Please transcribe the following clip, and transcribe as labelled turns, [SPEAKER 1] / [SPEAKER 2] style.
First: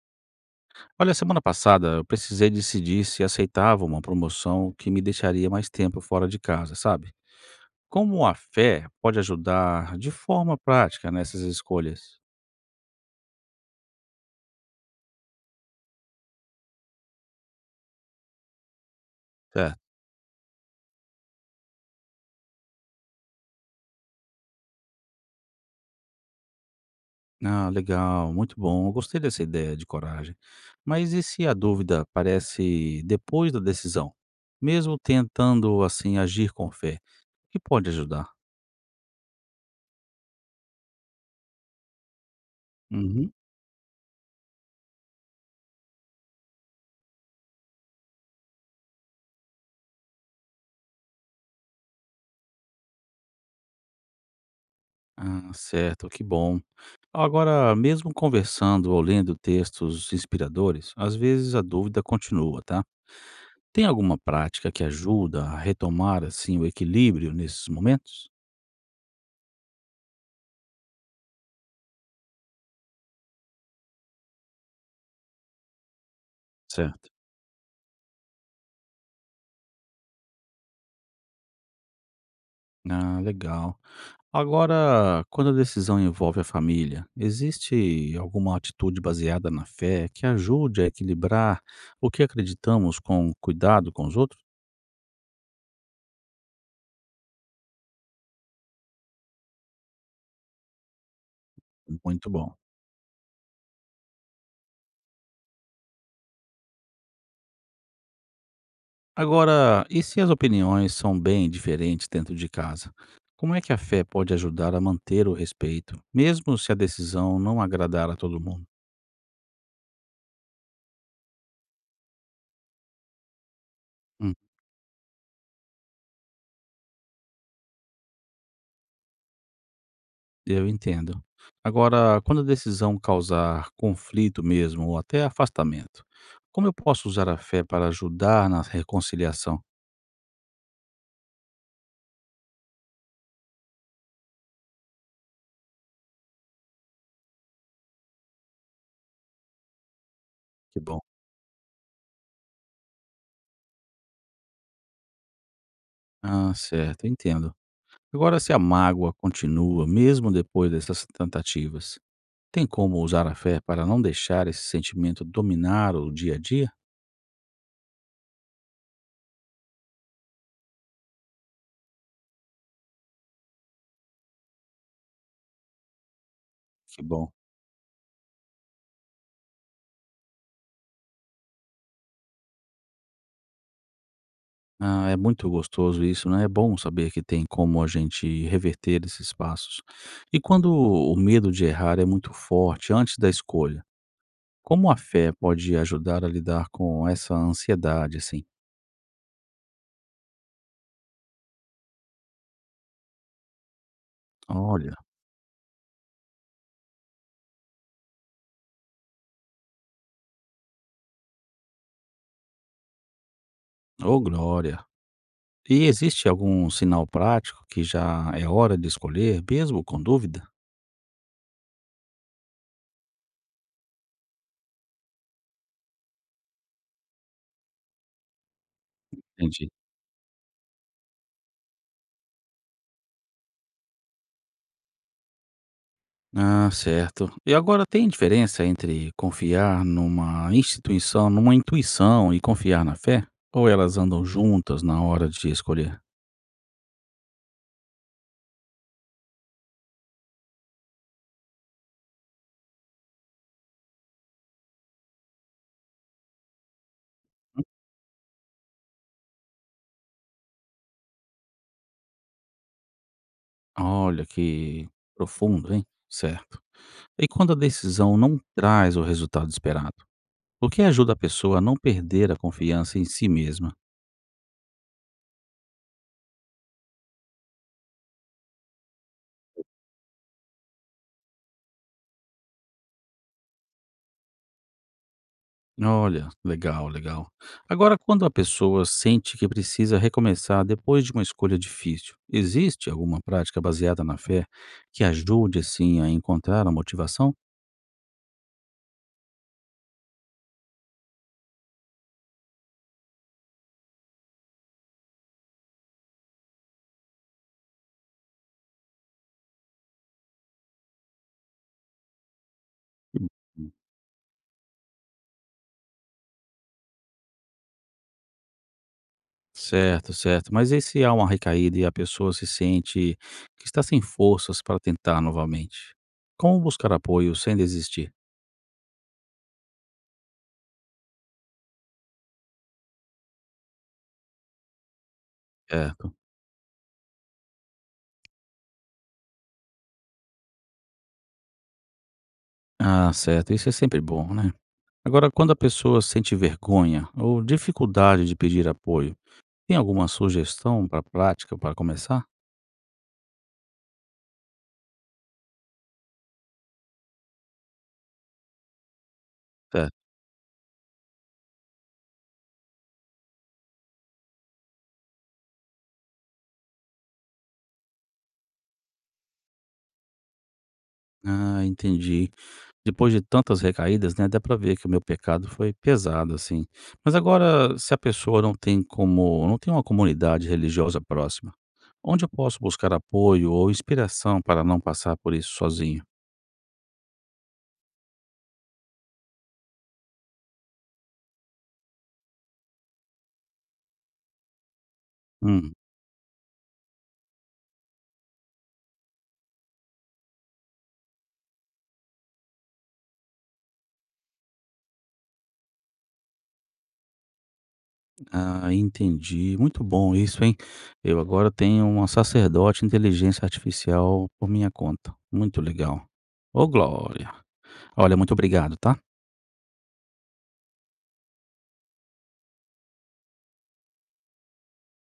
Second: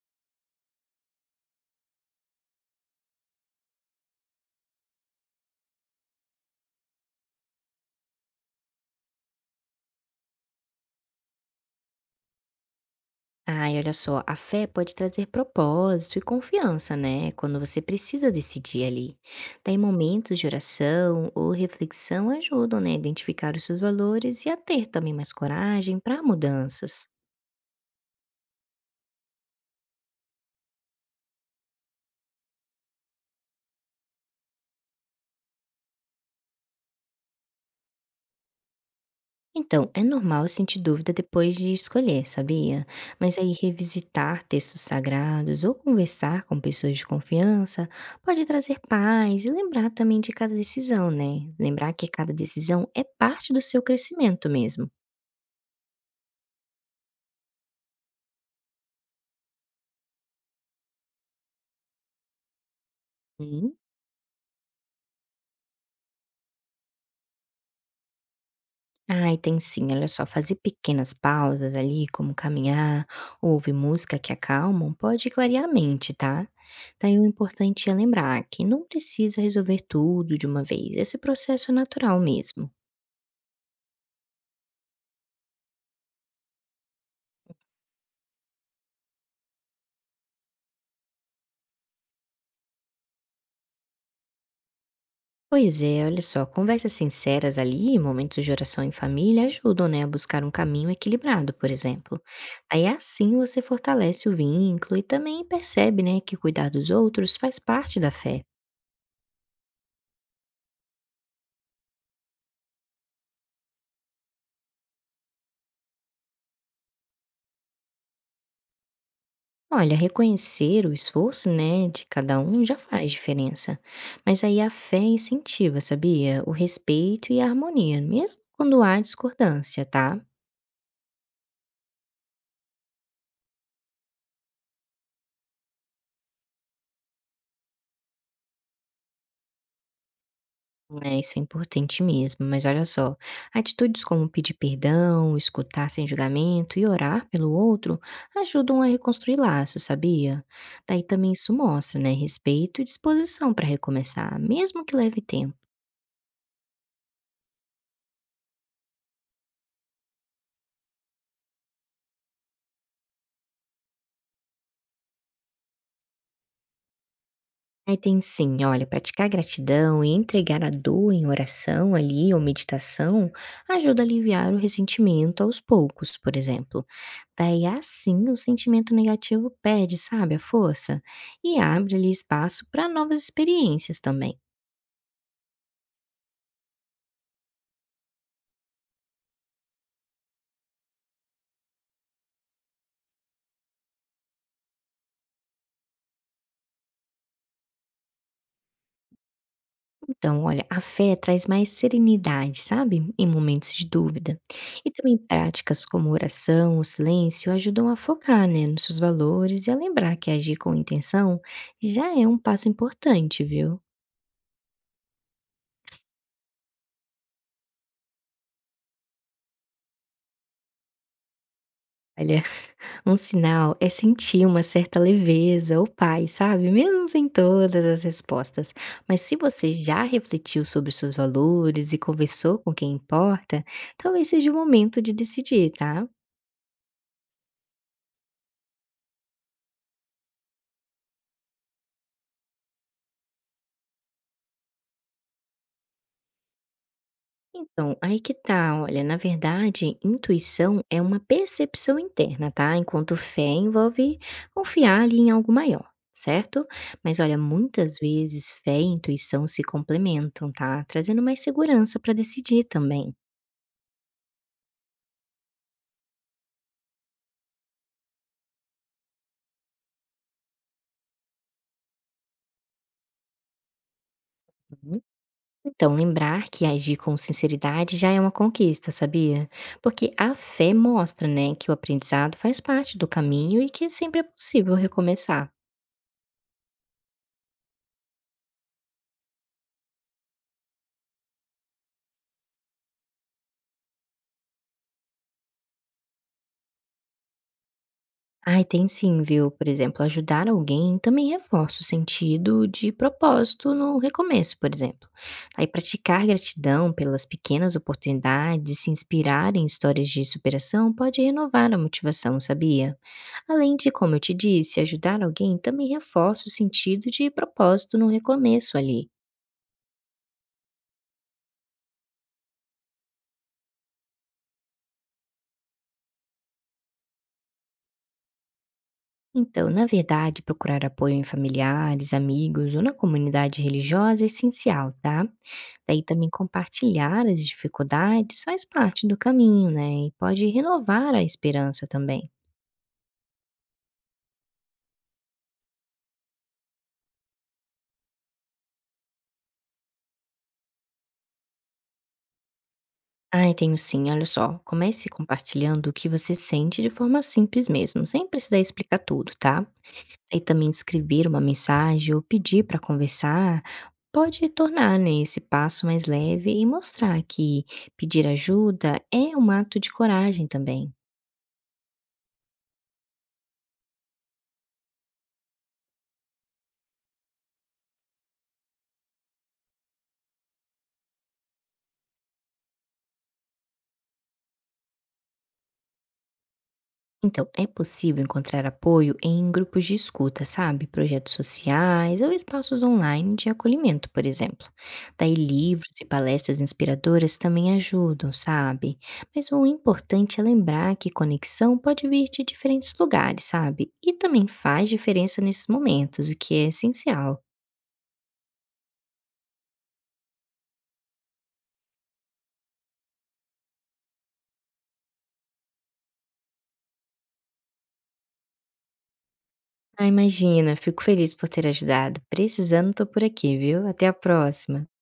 [SPEAKER 1] Olha, semana passada eu precisei decidir se aceitava uma promoção que me deixaria mais tempo fora de casa, sabe? Como a fé pode ajudar de forma prática nessas escolhas?
[SPEAKER 2] Ai, olha só, a fé pode trazer propósito e confiança, né? Quando você precisa decidir ali. Daí
[SPEAKER 1] Certo.
[SPEAKER 2] momentos de oração ou reflexão ajudam, né, a identificar os seus valores e a ter também mais coragem para mudanças.
[SPEAKER 1] Ah, legal, muito bom. Eu gostei dessa ideia de coragem. Mas e se a dúvida aparece depois da decisão? Mesmo tentando, assim, agir com fé, o que pode ajudar?
[SPEAKER 2] Então, é normal sentir dúvida depois de escolher, sabia?
[SPEAKER 1] Uhum.
[SPEAKER 2] Mas aí revisitar textos sagrados ou conversar com pessoas de confiança pode trazer paz e lembrar também de cada decisão, né? Lembrar que cada decisão é parte do seu crescimento mesmo.
[SPEAKER 1] Ah, certo, que bom. Agora, mesmo conversando ou lendo textos inspiradores, às vezes a dúvida continua, tá?
[SPEAKER 2] Uhum.
[SPEAKER 1] Tem alguma prática que ajuda a retomar assim o equilíbrio nesses momentos?
[SPEAKER 2] Ai, tem sim. Olha só, fazer pequenas pausas ali, como caminhar ou ouvir música que acalmam, pode clarear a mente, tá?
[SPEAKER 1] Certo.
[SPEAKER 2] Daí o importante é lembrar que não precisa resolver tudo de uma vez. Esse processo é natural mesmo.
[SPEAKER 1] Ah, legal. Agora, quando a decisão envolve a família, existe alguma atitude baseada na fé que ajude a equilibrar o que acreditamos com cuidado com os outros?
[SPEAKER 2] Pois é, olha só, conversas sinceras ali, momentos de oração em família ajudam, né, a buscar um caminho equilibrado, por exemplo.
[SPEAKER 1] Muito bom.
[SPEAKER 2] Aí assim você fortalece o vínculo e também percebe, né, que cuidar dos outros faz parte da fé.
[SPEAKER 1] Agora, e se as opiniões são bem diferentes dentro de casa? Como é que a fé pode ajudar a manter o respeito, mesmo se a decisão não agradar a todo mundo?
[SPEAKER 2] Olha, reconhecer o esforço, né, de cada um já faz diferença.
[SPEAKER 1] Hum,
[SPEAKER 2] Mas aí a fé incentiva, sabia? O respeito e a harmonia, mesmo quando há discordância, tá?
[SPEAKER 1] eu entendo. Agora, quando a decisão causar conflito mesmo ou até afastamento, como eu posso usar a fé para ajudar na reconciliação?
[SPEAKER 2] É, isso é importante mesmo, mas olha só, atitudes como pedir perdão, escutar sem julgamento e orar pelo outro ajudam a reconstruir laços, sabia?
[SPEAKER 1] Que bom.
[SPEAKER 2] Daí também isso mostra, né, respeito e disposição para recomeçar, mesmo que leve tempo.
[SPEAKER 1] Ah, certo, entendo. Agora, se a mágoa continua mesmo depois dessas tentativas, tem como usar a fé para não deixar esse sentimento dominar o dia a dia?
[SPEAKER 2] Aí tem sim, olha, praticar gratidão e entregar a dor em oração ali ou meditação ajuda a aliviar o ressentimento aos poucos, por exemplo.
[SPEAKER 1] Que bom.
[SPEAKER 2] Daí assim o sentimento negativo perde, sabe, a força e abre ali espaço para novas experiências também.
[SPEAKER 1] Ah, é muito gostoso isso, né? É bom saber que tem como a gente reverter esses passos. E quando o medo de errar é muito forte antes da escolha, como a fé pode ajudar a lidar com essa ansiedade, assim?
[SPEAKER 2] Então, olha, a fé traz mais serenidade, sabe? Em momentos de dúvida. E
[SPEAKER 1] Olha,
[SPEAKER 2] também práticas como oração, o silêncio ajudam a focar, né, nos seus valores e a lembrar que agir com intenção já é um passo importante, viu?
[SPEAKER 1] ô glória! E existe algum sinal prático que já é hora de escolher, mesmo com dúvida?
[SPEAKER 2] Olha, um sinal é sentir uma certa leveza ou paz, sabe? Mesmo sem todas as respostas. Mas se
[SPEAKER 1] Entendi.
[SPEAKER 2] você já refletiu sobre os seus valores e conversou com quem importa, talvez seja o momento de decidir, tá?
[SPEAKER 1] Ah, certo. E agora tem diferença entre confiar numa instituição, numa intuição e confiar na fé? Ou elas andam juntas na hora de escolher?
[SPEAKER 2] Então, aí que tá, olha, na verdade, intuição é uma percepção interna, tá? Enquanto fé envolve confiar ali em algo maior, certo? Mas olha, muitas vezes fé e intuição se complementam, tá? Trazendo mais segurança para decidir também.
[SPEAKER 1] Olha que profundo, hein? Certo. E quando a decisão não traz o resultado esperado, o que ajuda a pessoa a não perder a confiança em si mesma?
[SPEAKER 2] Uhum. Então, lembrar que agir com sinceridade já é uma conquista, sabia? Porque a fé mostra, né, que o aprendizado faz parte do caminho e que sempre é possível recomeçar.
[SPEAKER 1] Olha, legal, legal. Agora, quando a pessoa sente que precisa recomeçar depois de uma escolha difícil, existe alguma prática baseada na fé que ajude, assim, a encontrar a motivação?
[SPEAKER 2] Ai, tem sim, viu? Por exemplo, ajudar alguém também reforça o sentido de propósito no recomeço, por exemplo. Aí, praticar gratidão pelas pequenas oportunidades, se inspirar em histórias de superação pode renovar a motivação, sabia?
[SPEAKER 1] Hum.
[SPEAKER 2] Além de, como eu te disse, ajudar alguém também reforça o sentido de propósito no recomeço ali.
[SPEAKER 1] Certo, certo. Mas e se há uma recaída e a pessoa se sente que está sem forças para tentar novamente? Como buscar apoio sem desistir?
[SPEAKER 2] Então, na verdade, procurar apoio em familiares, amigos ou na comunidade religiosa é essencial, tá? Daí
[SPEAKER 1] Certo.
[SPEAKER 2] também compartilhar as dificuldades faz parte do caminho, né? E pode renovar a esperança também.
[SPEAKER 1] Ah, certo. Isso é sempre bom, né? Agora, quando a pessoa sente vergonha ou dificuldade de pedir apoio, tem alguma sugestão para prática para começar?
[SPEAKER 2] Ai, tenho sim, olha só. Comece compartilhando o que você sente de forma simples mesmo, sem precisar explicar tudo, tá?
[SPEAKER 1] Certo.
[SPEAKER 2] E também escrever uma mensagem ou pedir para conversar pode tornar né, esse passo mais leve e mostrar que pedir ajuda é um ato de coragem também.
[SPEAKER 1] Ah, entendi. Depois de tantas recaídas, né, dá para ver que o meu pecado foi pesado, assim. Mas agora, se a pessoa não tem como não tem uma comunidade religiosa próxima, onde eu posso buscar apoio ou inspiração para não passar por isso sozinho?
[SPEAKER 2] Então, é possível encontrar apoio em grupos de escuta, sabe? Projetos sociais ou espaços online de acolhimento, por exemplo. Daí,
[SPEAKER 1] Hum,
[SPEAKER 2] livros e palestras inspiradoras também ajudam, sabe? Mas o importante é lembrar que conexão pode vir de diferentes lugares, sabe? E também faz diferença nesses momentos, o que é essencial.
[SPEAKER 1] ah, entendi. Muito bom isso, hein. Eu agora tenho uma sacerdote inteligência artificial por minha conta. Muito legal. Ô glória. Olha, muito obrigado, tá.
[SPEAKER 2] Ah, imagina, fico feliz por ter ajudado. Precisando, tô por aqui, viu? Até a próxima!